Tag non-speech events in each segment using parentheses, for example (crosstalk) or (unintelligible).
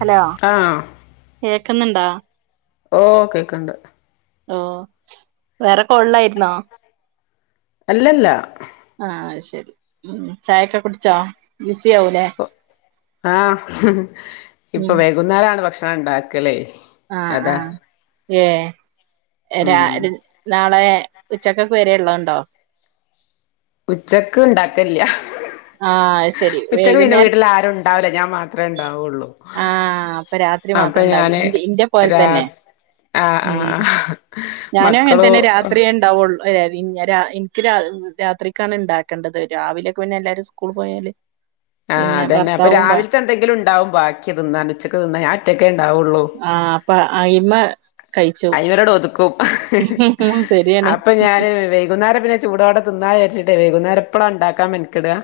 Hello ആഹ് കേക്ക്ന്ന്ണ്ടാ ഓ കേക്ക്ണ്ട്. ഓ വേറെ കോള്ലായിരുന്നൊ. അല്ലല്ല ആഹ് അത് ശെരി. ഉം ചായൊക്കെ കുടിച്ചോ ബിസി ആവുലേ. ഇപ്പൊ ആഹ്. ഇപ്പൊ ഉം വൈകുന്നേരാണ് ഭക്ഷണ ഇണ്ടാക്കലെ. ആഹ് ആഹ് ഏഹ് രാ ഉം നാളെ ഉച്ചക്കൊക്ക് വരെ ഇള്ളത്ണ്ടൊ. ഉച്ചക്ക് ഇണ്ടാക്കൽല്ല. ആഹ് അത് ശരി ഉച്ചക്ക് പിന്നെ വൈകുന്നേരം വീട്ടിലാരൊ ഇണ്ടാവുല്ല. ഞാൻ മാത്രേ ഇണ്ടാവൊള്ളൂ. ആഹ് അപ്പൊ രാത്രി മാത്രം ഇണ്ടാവല്. ഇന്റെ ഇന്റെ പോലെ രാ തന്നെ ആഹ് ഉം. (inaudible) ഞാനും അങ്ങന് തന്നെ രാത്രിയേണ്ടാവുള്ളൂ (unintelligible) ഇൻക്ക് രാ രാത്രിക്കാണ് ഇണ്ടാക്കണ്ടത് രാവിലെയൊക്കെ പിന്നെ എല്ലാരും സ്കൂൾ പോയാല് ആഹ് പിന്നെ അതന്നെ അപ്പ ഭർത്താവും രാവിൽത്തെ എന്തെങ്കിലും ഉണ്ടാവും ബാക്കി തിന്നാന് ഉച്ചക്ക് തിന്നാ ഞാ ഒറ്റക്കെ ഇണ്ടാവുള്ളൂ ആഹ് അപ്പൊ അയ്മെ കഴിച്ച് (unintelligible) ട് ഒതുക്കും ശരിയാണ് അപ്പ ഞാന് വൈകുന്നേരം പിന്നെ ചുടോടെ തിന്നാ വിചാരിച്ചിട്ടേ വൈകുന്നേരം ഇപ്പളാ ഇണ്ടാക്കാൻ മെൻകെടാ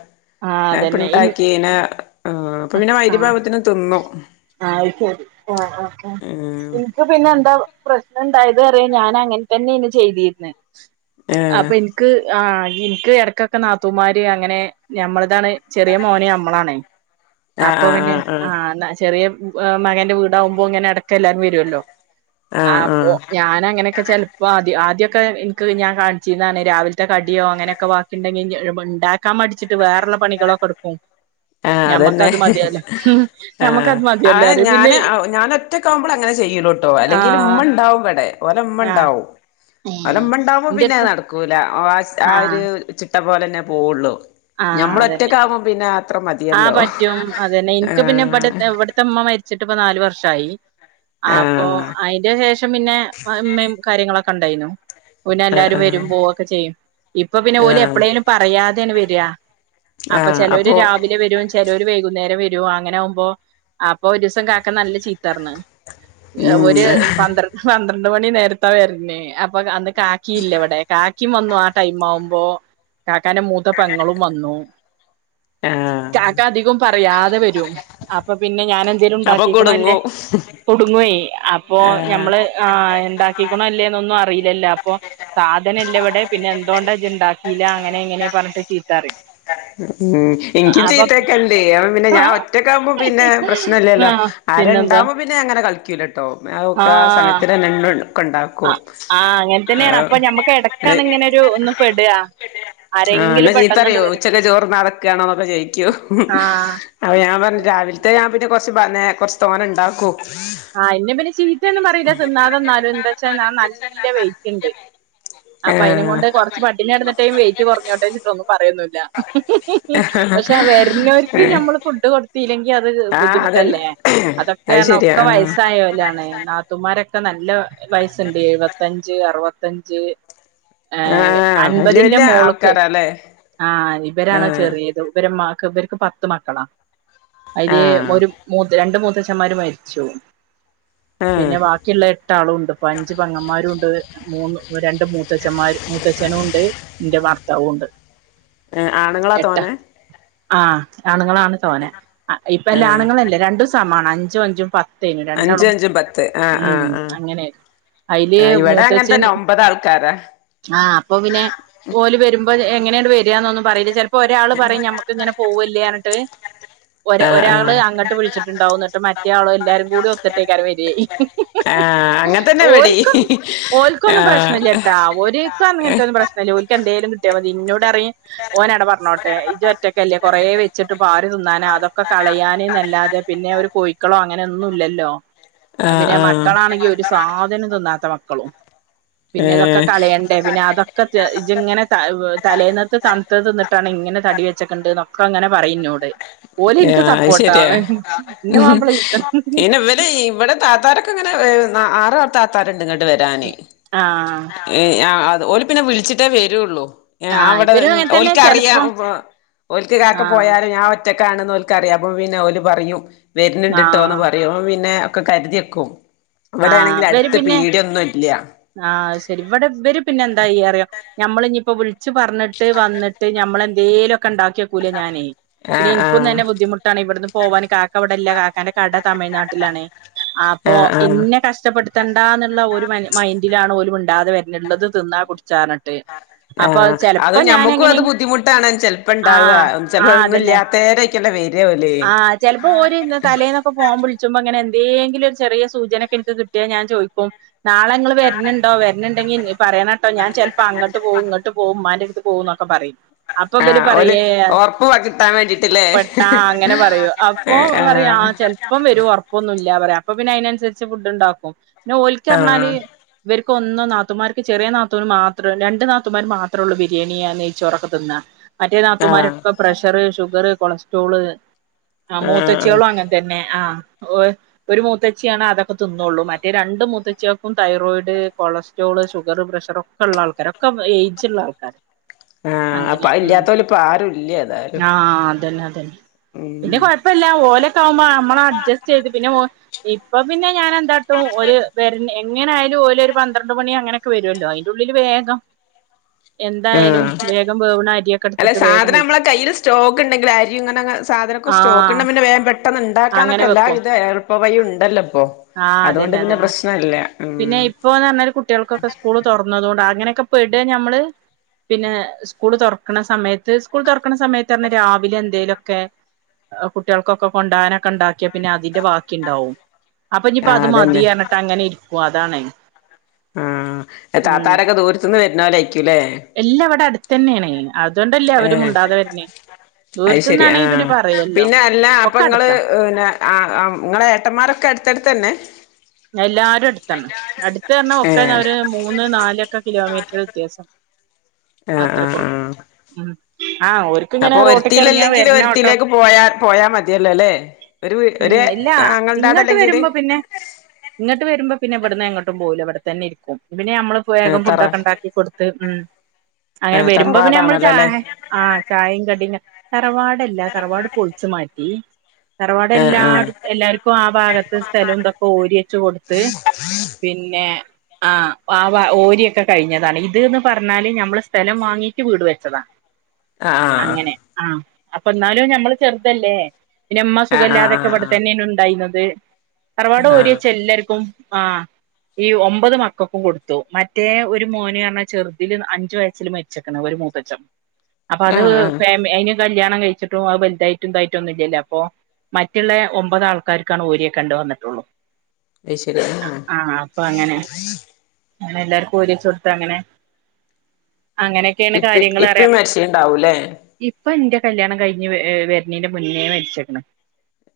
ആഹ് ഞാൻ അതന്നെ ഇൻ ഇപ്പണ്ടാക്കൈനാ ആഹ് അപ്പ പിന്നെ മഗ്രിബാവുമ്പോത്തിനും തിന്നും ആഹ് അത് ശരി ആഹ് ആഹ് ആഹ് ഉം ഇൻക്ക് പിന്നെന്താ പ്രശ്നംണ്ടായത് അറിയ ഞാനങ്ങൻ തന്നെയ്ന്നു ചെയ്തിര്ന്നെ ഏഹ് അപ്പൊ ഇൻക്ക് ആ ഇൻക്ക് എടക്കൊക്കെ നാത്തൂമാര് അങ്ങനെ ഞമ്മളതാണ് ചെറിയ മോന് ഞമ്മളാണേ ആഹ് അപ്പൊ പിന്നെ ആഹ് ആ ന്നാ ചെറിയ ആഹ് മകന്റെ വീടാകുമ്പോ ഇങ്ങനെ എടക്ക് എല്ലാരും വരൊല്ലോ ആഹ് അപ്പൊ ഞാൻ അങ്ങനെയൊക്കെ ചെലപ്പോ ആദ്യം ആദ്യ ഒക്കെ ഇൻക്ക് ഞാൻ കാണിച്ചിന്നാണ് രാവി ത്തെ കടിയോ അങ്ങനെയൊക്കെ വാക്കി ഇണ്ടെങ്കി (unintelligible) ഇണ്ടാക്കാൻ മടിച്ചിട്ട് വേറെള്ള പണികളൊക്കെടുക്കും. ആഹ് ഞമ്മക്ക് അതന്നെ അത് മതിയാലേ ഞമ്മക്കത് മതിയല്ലോ അറിയ പിന്നെയ് ഒറ്റക്കാകുമ്പള അങ്ങനെ ചെയ്യൂലൂട്ടോ അല്ലെങ്കില് ഇമ്മ ഇണ്ടാവും ഇവടെ ഓലെ ആഹ് ഇമ്മണ്ടാവും. ഓലെ ഇമ്മണ്ടാവുമ്പോ പിന്നെ ഇന്റെടുത്ത് അത് നടക്കൂല ആ ആഹ് ഒരു ചിട്ട പോലെന്നെ പോവുള്ളു. ആഹ് ഞമ്മള് അതന്നെ ഒറ്റക്കാവുമ്പം പിന്നാ ആഹ് പറ്റും അതന്നെ ഇൻക്ക് പിന്നെ ഇവിടെ ആഹ് ഇവിടുത്തെമ്മ മരിച്ചിട്ട് ഇപ്പ നാല് വർഷായി. ആപ്പൊ ആഹ് അയിന്റെ ശേഷം പിന്നെ ഇമ്മയും കാര്യങ്ങളൊക്കെ ഇണ്ടായിനു. ഓല് അല്ലാരും വരും ആഹ് പോവൊക്കെ ചെയ്യും ഇപ്പൊ പിന്നെ ഓല് ആഹ് എപ്പളേലും പറയാതേണ് വെരാ അപ്പൊ ചെലോര് രാവിലെ വരും ചെലോര് വൈകുന്നേരം വരും അങ്ങനാവുമ്പോ അപ്പൊ ഒരുസം കാ ക്ക നല്ല ചീത്തറ്ഞ്ഞ് ഉം ഒര് പന്ത്ര പന്ത്രണ്ട് മണി നേരത്ത വര്ണേ അപ്പൊ അന്ന് കാക്കില്ല ഇവടെ കാക്കിം വന്നു ആ ടൈം ആവുമ്പോ കാക്കാന്റെ മൂത്ത പെങ്ങളും വന്നു. ആഹ് കാക്ക അധികും പറയാതെ വരും അപ്പൊ പിന്നെ ഞാനെന്തേലും അപ്പൊ ഇണ്ടാക്കിക്ക്ണൊ ഇല്ലേ കുടുങ്ങും കുടുങ്ങൊയ് അപ്പൊ ആഹ് ഞമ്മള് ആഹ് ഇണ്ടാക്കിക്ക്ണോ ഇല്ലേന്നൊന്നും അറിയില്ലലോ അപ്പൊ സാധന ഇല്ലെ ഇവടെ പിന്നെ എന്തോണ്ട ഇജ്ജ് ഇണ്ടാക്കില്ല അങ്ങനെ ഇങ്ങനെ പറഞ്ഞിട്ട് ചീത്തറിം. ഉം ഇൻക്കും ചീത്തേക്കല്ണ്ടേ അപ്പ പിന്നെ ഞാൻ ഒറ്റക്കാവുമ്പോ പിന്നെ പ്രശ്നല്ലല്ലോ. ആ പിന്നെന്താ ആരേൽണ്ടാവുമ്പോ പിന്നെ അങ്ങനെ കളിക്കൂലട്ടോ അ ഒക്കെ ആ സമയത്തിനന്നെ ഇങ്ങ ക്കെണ്ടാക്കും ആ അങ്ങനെ തന്നെയാണ് അപ്പൊ ഞമ്മക്ക് എടക്കാണ് ഇങ്ങനെ ഒരു ഒന്ന് പെടുക (unintelligible) ആഹ് ഇന്നെ ആരെങ്കിലും പെട്ടെന്നണ്ട് ചീത്തറിയോ വരും ഉച്ചക്ക് ചോറ്ന്നാതെക്കാണോന്നക്കെ ചോയിക്കും ആഹ് അപൊ ഞാൻ പറഞ്ഞു രാവിൽത്തെ ഞാൻ പിന്നെ കൊറച്ച് പറഞ്ഞേ കൊറച്ച് തോനെ ഇണ്ടാക്കു ആഹ് ഇന്നെ പിന്നെ ചീത്ത ഒന്നും പറീല്ല തിന്നാതെന്നാലും എന്താച്ചാ ഞാന് നല്ല വെയിറ്റ്ണ്ട് അപ്പൊ ആഹ് അയ്നെങ്കൊണ്ട് കൊറച്ച് പട്ടിനി കടന്ന്ട്ടേലും വെയിറ്റ് കൊറഞ്ഞോട്ടെയ്ച്ചിട്ടൊന്നും പറയൊന്നു ല പക്ഷെ വരുന്നോർക്ക് നമ്മള് ഫുഡ് കൊടുത്തിലെ ഇഞ്ഞത് ആഹ് അതന്നെ ബുദ്ധിമുട്ടല്ലേ അതൊക്കെ അത് അർഞ്ഞ ഒ ശരിയാ ആഹ് (unintelligible) ലാണ് നാത്തുമാരൊക്കെ നല്ല വയസ്സുണ്ട് എഴുപത്തഞ്ച് അറുപത്തഞ്ച് ഏഹ് ആഹ് വല്യ അൻപതിന്റെ വല്യ മോള്ക്ക് ആൾക്കാരാല്ലേ ആഹ് ഇവരാണത് ഏഹ് ചെറിയത് ഇവരെ ഇമ്മാക്ക് ഇവര്ക്ക് പ ത്ത് മക്കളാ അയില് ആഹ് ഒരു മൂതെ രണ്ട് മൂത്തച്ചന്മാര് മരിച്ചു ഏഹ് പിന്നെ ബാക്കിള്ളെ എട്ടാളുണ്ട് ഇപ്പൊ അഞ്ച് പെങ്ങന്മാരുണ്ട്. മൂന്ന് രണ്ട് മൂത്തച്ഛന്മാര് മൂത്തച്ഛനൂണ്ട് ഇന്റെ ഭർത്താവൂണ്ട്. ഏഹ് ആണ്ങ്ങളാ തോനെ? ആഹ് ആണുങ്ങളാണ് തോനെ ഇപ്പ എല്ലാ ഏഹ് ആണുങ്ങളല്ലേ രണ്ടും സമാണ് അഞ്ചും അഞ്ചും തേനു അഞ്ച് രണ്ടാളും അഞ്ചും പത്ത് ആഹ് ഉം ആഹ് ആഹ് അങ്ങനെ അയ്ല് ആഹ് ഇവിടെ അങ്ങനെ മൂത്തച്ഛന് തന്നെ ഒമ്പത് ആൾക്കാരാ ആഹ് അപ്പൊ പിന്നെ ഓല് വരുമ്പോ എങ്ങനെണ് വരന്നൊന്നും പറയില്ല ചില പ്പൊ ഒരാള് പറയും നമ്മക്ക് ഇങ്ങനെ പോവൂലർഞ്ഞിട്ട് ഒ ഒരാൾ ഒരാള് അങ്ങോട്ട് വിളിച്ചിട്ടുണ്ടാവുന്ന ന്നട്ട് മറ്റേ ആള ഒത്തട്ടേക്ക വര ആഹ് അങ്ങനെ തന്നെ ഇവിടേം ഓര്ക്കും ഓര്ക്കുംന്നും ഓര്ക്കൊന്നും പ്രശ്നല്ലട്ടാ ആഹ് ഒരിക്കും അങ്ങനത്തെന്നും പ്രശ്നല്ല ഓര്ക്ക് എന്തേലും കിട്ടിയ മതി ന്നോട് പറി ഓനടടെ പറഞ്ഞോട്ടെ ഇജ്ജ് ഒറ്റക്കല്ലേ കൊറേ വെച്ചിട്ട് പാര് തിന്നാന അതൊക്കെ കളയാനന്നല്ലാതെ പിന്നെ ഒരു കോയിക്കളോ അങ്ങനെയൊന്നുംല്ലല്ലോ ആഹ് പിന്നെ ആഹ് മക്കളാണെങ്കി ഒരു സാധനം തിന്നാത്ത മക്കളും പിന്നെ ഇതൊക്കെ ഏഹ് കളയണ്ടേ പിന്നെ അതൊക്കെ ഇജ്ജ് ഇങ്ങനെ ത തലേന്നത്ത് തണുത്ത തിന്നിട്ടാണ് ഇങ്ങനെ തടി വെച്ചക്കണ്ട് ന്നൊക്കെ ങ്ങനെ പറയുന്നോട് ഓലെനിക്ക് ആഹ് അത് സപ്പോർട്ടാണ് ന്റെ മാപ്പള പിന്ന ഇവടെ വിടെ താത്താരൊക്കെങ്ങനെ ആറ താത്താരുണ്ട് ങ്ങോട്ട് വരാന് ആഹ് ഓല് പിന്നെ വിളിച്ചിട്ടേ വരുള്ളു ആഹ് അവിടെ ഇവരും അങ്ങൻതന്നെ ഓൽക്കറിയാം ചെലപ്പം ഓൽക്ക് ക്കെ കാക്ക ആഹ് പോയാലും ഞാ ഒറ്റക്കാണെന് ഓൽക്കറിയാം അപ്പ പിന്നെ ഓല് പറയും വര്ണണ്ട്ട്ടോന്ന് ആഹ് പറയും അപ്പ പിന്നെ ഒക്കെ കരുതിക്കെ ക്കും ആഹ് വിടെണെങ്കിൽ ഇവര് അടുത്ത് പിന്നെ പീടിയൊന്നുംല്ല ആഹ് ശരി ഇവിടെ ഇവര് പിന്നെ ന്തായ്യാ അറിയോ ഞമ്മൾ ഇഞിപ്പോ വിള് ച്ച് പറഞ്ഞിട്ട് വന്നിട്ട് ഞമ്മളെന്തേലുക്കെ ഉണ്ടാക്കിയോക്കൂല ഞാനേ പിന്നെ ആഹ് ഇൻക്കും ആഹ് തന്നെ ബുദ്ധിമുട്ടാണ് ഇവിടന്ന് പോവാൻ കാക്ക ഇവിടെല്ല കാക്കാന്റെ കട തമിഴ്നാട്ടിലാണ് ആപ്പൊ ആഹ് ആഹ് കഷ്ടപ്പെടുത്തണ്ടാന്നുള്ള ഒരു മൈൻഡിലാണ് പോലും മുണ്ടാതെ വരുന്നത് ള്ളത് തിന്നാ കുട്ച്ചാ ട്ടെ ആഹ് അത് ഞമ്മക്കും അത് ബുദ്ധിമുട്ടാണ് ചെിലപ്പോണ്ടാവ ആഹ് ചിലപ്പോ ആഹ് ഒന്നും അതന്നെ ഇല്ലാത്തേര ക്കല്ലേ വരോല് ആഹ് ചെൽപ്പോ ഓല് തലേന്നൊക്കെ ഫോൺ വിളിച്ചുമ്പോങ്ങനെ എന്തെലും ഒരു ചെറിയ സൂ സൂചനക്കെ ഇൻക്ക് കിട്ടിയാ ഞാൻ ചോയ്ക്കും നാളെ നിങ്ങൾ വരുന്നുണ്ടോ വരുന്നുണ്ടെങ്കിൽ പറയനട്ടോ ഞാൻ ചെൽപ്പോ അങ്ങോട്ട് പോവും ഇങ്ങോട്ട് പോവും ഉമ്മാൻ്റെറടുത്ത് ക്ക് പോന്നൊക്കെ പറയും പോ അപ്പൊ ബല് ആഹ് ഓല് പറയേ ഒറപ്പ് വ കിട്ടാൻ വേണ്ടിട്ടില്ലേ പെട്ടാ അങ്ങനെ പറയൂ അപ്പൊ ആഹ് പറയാ ആഹ് ചെൽ ഇപ്പം വരും ഓർപ്പൊന്നുംല്ല പറയാ അപ്പൊ പിന്നെ അതിനനുസരിച്ച് ഫുഡ്ണ്ടാക്കും പിന്നെ ഓലിക്കറിഞ്ഞാല് ഇവർക്ക് ഒന്നോ നാത്തുമാർക്ക് ചെറിയ നാത്തൂർ മാത്രം രണ്ട് നാത്തുമാർ മാത്രള്ളൂ ബിരിയാണി നൈച്ചോറൊക്കെ തിന്നാ മറ്റേ ആഹ് ആഹ് നാത്തുമാരൊക്കെ പ്രഷർ ഷുഗർ കൊളസ്ട്രോള് ആ ആഹ് മൂത്തച്ചെളും അങ്ങനെ തന്നെ ആ ഒരു മൂത്ത ച്ചാണ് അതൊക്കെ തിന്നുള്ളൂ മറ്റേ രണ്ട് മുത്തച്ചിൾക്കും തൈറോയിഡ് കൊളസ്ട്രോള് ഷുഗർ പ്രഷർക്ക ഒ ഉള്ള ആൾക്കാരാ ഒക്കെ ഏജുള്ള ആൾക്കാരാ ആഹ് അപ്പൊ അങ്ങനെ ഉം അതില്ലാത്തോല് ഇപ്പ ആരും ഇല്ല ഏതായാലും ആ അതന്നെ അതന്നെ പിന്നെ ഉം കൊഴപ്പല്ല ഓലൊക്കെ ആകുമ്പോ നമ്മള അഡ്ജസ്റ്റ് ചെയ്ത് പിന്നെ ഇപ്പൊ പിന്നെ ഞാൻ എന്താട്ടും ഒരു വര എങ്ങനെയാലും ഓലരു പന്ത്രണ്ട് മണിങ്ങനെ വരുല്ലോ അതിന്റെള്ളിൽ വേഗം എന്തായാലും ആഹ് വേഗം വേവണ അരിയൊക്കെ അല്ലെ എടുത്തിട്ട് വേഗം സാധന വെച്ച് നമ്മളെ കയ്യിൽ സ്റ്റോക്ക്ണ്ടെങ്കിൽ അരി ഇങ്ങനെ സാധനം ആ സ്റ്റോക്ക്ണ്ടെ പിന്നെ വേം അങ്ങനെ പെട്ടന്നുണ്ടാക്കാനൊക്കെ എല്ലാവിധം എളുപ്പ വഴിണ്ടല്ലപ്പോ ആഹ് അതന്നെ അതന്നെ പിന്നെ ഇപ്പൊന്ന് പറഞ്ഞാല് കുട്ടികൾക്കൊക്കെ സ്കൂൾ തൊർന്നതോണ്ട് അങ്ങനെക്കെ പെടാ ഞമ്മള് പിന്നെ സ്കൂൾ തെർക്കണ സമയത്ത് സ്കൂൾ തൊർക്കണ സമയത്താർഞ്ഞാ രാവിലെ എന്തെലൊക്കെ കുട്ട്യാൾക്കൊക്കെ കൊണ്ടാനക്കെ ണ്ടാക്കി പിന്നെ അതിന്റെ വാക്കിണ്ടാവും അപ്പൊഞിപ്പോ ആഹ് അത് അതന്നെ മതിയർഞ്ഞിട്ട് അങ്ങനെരിക്കു അതാണ് ആഹ് താത്താരക്കെ ദൂര്ത്ത്ന്ന് വര് നോലയ്ക്ക്യുല്ലേ എല്ലാംവടെ അട്ത്തന്നെണെയ് അതോണ്ടല്ലേ അവരും ഏഹ് മുണ്ടാതെ വര്ന് അത് ശെരി ദൂരത്തുന്നാണെങ്കി പിന്നെ പറയല്ലോ ഒക്കെ അട്ത്താ ഒഹ് നെ ആഹ് അം ങ്ങളെ ഏട്ടമ്മാരൊക്കെ എട്ത്തട്ത്തന്നെ എല്ലാരുഎട്ത്താണ് അട്ത്ത്ർണ ഒക്കെന്ന ഏഹ് ഒര് മൂന്ന് നാല് ക്കകിലോമീറ്റ്റ് വിത്യാസം ആഹ് ആഹ് അത്രക്കൊള്ളൂ ആഹ് ഉം ആഹ് ഓല് അപ്പൊ ഒരുത്തിലല്ലെങ്കില് ഒര്ത്തിലേക്ക് പോയാ പോയാ മതിയല്ലോല്ലെ ഒരു വീ ഉം ഒര് ഇല്ല ഇങ്ങട്ട് ആങ്ങൾൻ്റാടെല്ലെങ്കില് വരുമ്പോ പിന്നെ ഇങ്ങട്ട് വരുമ്പോ പിന്നെവിടുന്ന് എങ്ങോട്ടും പോവൂല ബടതന്നെ ഇരിക്കും പിന്നെ യമ്മള് ആഹ് വേഗം തറ ഫുഡ്ഡൊക്കൊണ്ടാക്കി കൊട് ത്ത് ഉം അങ്ങനെ ആഹ് വരുമ്പോ പിന്നെ യമ്മ്ള് തറവാടാണല്ലോ അല്ലേ ചായ ആഹ് ചായിം കടിം ങ്ങ തറവാടല്ല തറവാട് പൊൾച്ചു മാറ്റി തറവാട് ആഹ് എല്ലാട് എല്ലാര്ക്കും ആഹ് ഭാഗത്ത് സ്ഥലുംതൊക്കെ ഓരിയെച്ച് കൊട്ത്ത് പി പിന്നെ ആഹ് ആഹ് വാ ഓരിയൊക്കെ കഴിഞ്ഞതാണ് ഇത് ന്ന് പർണാല് ഞമ്മള സ്ഥലം വാങ്ങീറ്റ് വീട് വെച്ചതാ ആഹ് അങ്ങനെ ആഹ് അപ്പന്നാലും ഞമ്മള് ചെർതല്ലേ പിന്നെമ്മ ആഹ് ആഹ് സുഖാല്ലാതെക്കെ ആഹ് ആഹ് ആഹ് ഇബടത്തന്നെണുണ്ടായിന്നത് തറവാട് ഓരി ആഹ് എല്ലര്ക്കും ആഹ് ഈ ഒമ്പത് മക്കക്കും കൊടുത്തു മറ്റേ ഒരു മോന് അർഞ്ഞാ ചെർതില് അഞ്ച് വയസ്സില് മരി ച്ചക്ക്ണ് ഒര് മൂത്തച്ചം അപ്പൊ അത് ആഹ് ആഹ് ഫേമി ഐന് കല്യാണം കയ്ച്ചിട്ടും അത് ബൽതായിറ്റും തായിറ്റൊന്നുല്ല്യല്ല അപ്പൊ മറ്റ്ള്ളേ ഒമ്പത് ആൾക്കാര്ക്കാണ് ഓരിയെകണ്ട് വന്ന്ട്ടൊള്ളൂ അയ് ശര്യ അഹ് ആഹ് അപ്പൊ അങ്ങനെ ങ്ങനെ എല്ലാര്ക്കും ഓരിച്ചോട്ത്താ അങ്ങനെ അങ്ങനെ ഇപ്പെക് ഇപ്പിം മരിശ്ശീണ്ടാവുല്ലേ ഇപ്പ ഇന്റെ കല്യാണം കഴിഞ് വെ വെര്നേന്റെ മുന്നേ മരിച്ചേക്ക്ണ്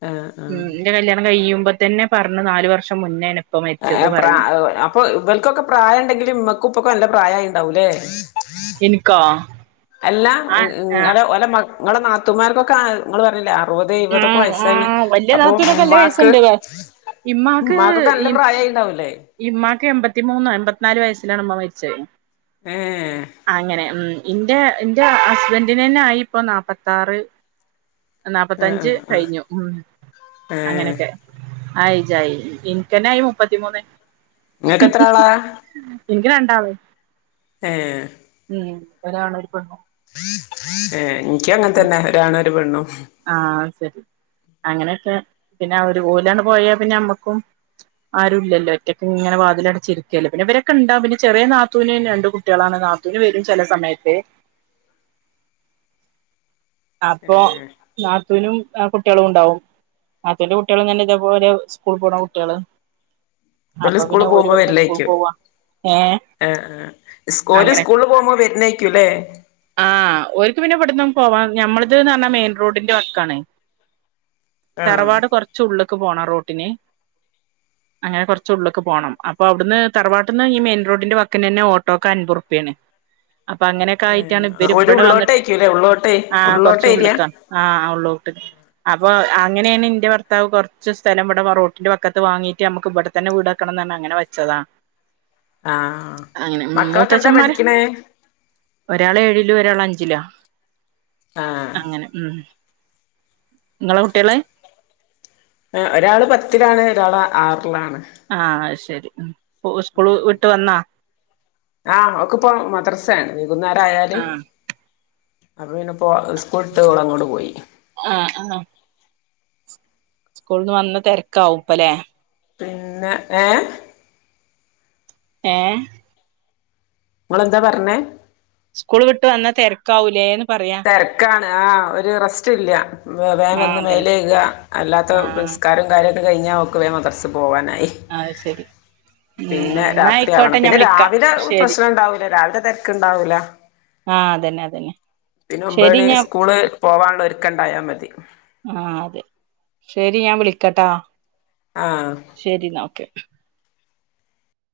ആഹ് ഉം ആഹ് ഇന്റെ കല്യാണം കഴിയുമ്പതന്നെ പർണ് നാലു വർഷം മുന്നേ ന്പ്പ മര്ച്ചത് പറയിണ്ട് പ്പൊ ഇവൾക്കൊക്കെ പ്രായംണ്ടെങ്കില് മ്മക്കുപ്പൊക്കൊല്ല പ്രായയിണ്ടാവുലേ എൻക്കോ അല്ല ഇങ്ങളെ ഓല മക് ഇങ്ങളെ നാത്തുമാര്ക്കൊക്കെ ങ്ങള് പർഞ്ഞില്ല പോതെയ് വതൊക്ക ആഹ് വയസ്സയ്ള് ആഹ് വല്യ അപ്പൊ നാത്തൂനൊക്കെ നല്ല മ്മാക്ക് വയസ്സുണ്ട് മ്മാക്കൊക്കെ നല്ല പ്രായായിണ്ടാവുലേ ഈമ്മാക്ക് എമ്പത്തിമൂന്നോ എമ്പത്ത്നാല് വയസ്സിലാണ് മ്മ മരിച്ചത് ഏഹ് എഹ് അങ്ങനെ ഉം ഇൻ്റെ എന്റെ ഹസ്ബൻൻ്റിനന്നെ ആയി ഇപ്പൊ നാപ്പത്താറ് ആഹ് നാപ്പത്തഞ്ച് ആഹ് ആഹ് കഴിഞ്ഞു ഉം ഏഹ് അങ്ങനെയൊക്കെ ആയ്ജായി ഇൻക്കന്നായി മുപ്പത്തിമൂന്ന് ഇങ്ങക്കത്രാളാ ഇൻക്ക് രണ്ടാള് ഏഹ് ഉം ഒരാണൊര് പെണ്ണും ഏഹ് എനിക്കും അങ്ങനെത്തന്നെ ഒരാണും ഒരു പെണ്ണും ആഹ് ശരി അങ്ങനെയൊക്കെ പിന്നെ ഒരു പോലാണ് പോയാ പിന്നെ നമ്മക്കും ആരു ഇല്ലല്ലോ ഒറ്റക് ഇങ്ങനെ വാതിലടച്ച് അടച്ചിരിക്കുകല്ലേ പിന്നെവരൊക്കെണ്ടാവും പിന്നെ ചെറിയ നാത്തൂവിന് രണ്ട് കുട്ടികളാണ് നാത്തൂന് വരും ചില സമയത്ത് അപ്പൊ ഏഹ് നാത്തുനും ആ കുട്ടികളും ഉണ്ടാവും നാത്തൂന്റെ കുട്ടിളും ഇതേ പോലെ സ്കൂള് പോണ കുട്ടികള് വല് സ്കൂള് പോകുമ്പോ വരില്ലേക്കും ഏഹ് ആഹ് ആഹ് ഓല് സ്കൂളിൽ പോകുമ്പോൾ വരുന്നായിരിക്കുംല്ലേ ആഹ് ഓൽക്ക് പിന്നെ ഇവിട്ന്നും പോവാ, ഞമ്മളത്ന്ന്പറഞ്ഞാ മെയിൻ റോഡിന്റെ വക്കാണ് ആഹ് തറവാട് കൊറച് ഉള്ളക്ക് പോണം റോഡിന് അങ്ങനെ കുറച് ഉള്ളിക് പോണം അപ്പൊ അവിടുന്ന് തറവാട്ടിന്ന് ഈ മെയിൻ റോഡിന്റെ വക്കിന് തന്ന ഓട്ടോക്അമ്പത് റുപിയാണ് അപ്പൊ അങ്ങനെയൊക്കെ ആയിട്ടാണ് ഇവര് ഇവിടെ വന്നിട്ട് ഉള്ളോട്ടേ ഉള്ളോട്ട് ഏരിയ ആഹ് ഉള്ളോട്ട് അപ്പൊ അങ്ങനെയാണ് ഇന്റെ ഭർത്താവ് കുറച്ച് സ്ഥലം ഇവിടെ റോട്ടിന്റെ വക്കത്ത് വാങ്ങീട്ട് നമ്മുക്ക് ഇവിടെ തന്നെ വീട് വെക്കണം ന്ന് പറഞ് അങ്ങനെ വെച്ചതാ ആഹ് അങ്ങനെ ഉം മക്കളൊക്കെ എന്താ മൂത്തച്ഛന്മാര് പഠിക്ണേ ഒരാള് ഏഴിലും ഒരാള് അഞ്ചിലാ ആഹ് അങ്ങനെ ഉം നിങ്ങളെ കുട്ടികള് ഒരാള് പത്തിലാണ് ഒരാള് ആറിലാണ് ആഹ് അത് ശരി സ്കൂൾ വിട്ട് വന്നാ ആഹ് ഓൾക്കിപ്പോ മദ്രസയാണ് വൈകുന്നേരം ആയാല് ആഹ് അപ്പോ പിന്നപ്പോ സ്കൂൾട്ട് ഓളങ്ങോട്ട് പോയി. ആഹ് ആഹ് ക്കൂൾട്ട് വന്ന തെരക്കാവുപ്പല്ലേ? പിന്നെ ഏഹ്? ഏഹ് ഇങ്ങളെന്താ പറഞ്ഞേ? സ്കൂൾ വിട്ട് വന്ന തെരക്കാവൂല്ലേന്ന്? തെരക്കാണ് ആഹ് ഒരു റസ്റ്റില്ല. വേം ആഹ് വന്ന് അതന്നെ മേലെഴുക അല്ലാത്ത ആഹ് നിസ്കാരം കാര്യക്കെ കഴിഞ്ഞാ അവക്ക് വേം മദ്‌റസ്ക്കോവാനായി. അത് ശരി ഉം പിന്നെ എന്നാ ആയിക്കോട്ടെ രാത്രിയാവണം ഞാൻ പിന്നെ വിളിക്കാം രാവിലെ ശരി പ്രശ്നണ്ടാവൂല രാവിലെ തെര് ക്ക്ണ്ടാവുല. ആഹ് അതന്നെ അതന്നെ. പിന്നെ ശരി ഒമ്പത്മണി ഞാൻ സ്കൂള് പോവാനുള്ള ഒരുക്കണ്ടായാ മതി. ആഹ് അതെ ശരി ഞാൻ വിളിക്കട്ടാ. ആഹ്. ശരിന്നാ ഓക്കെ.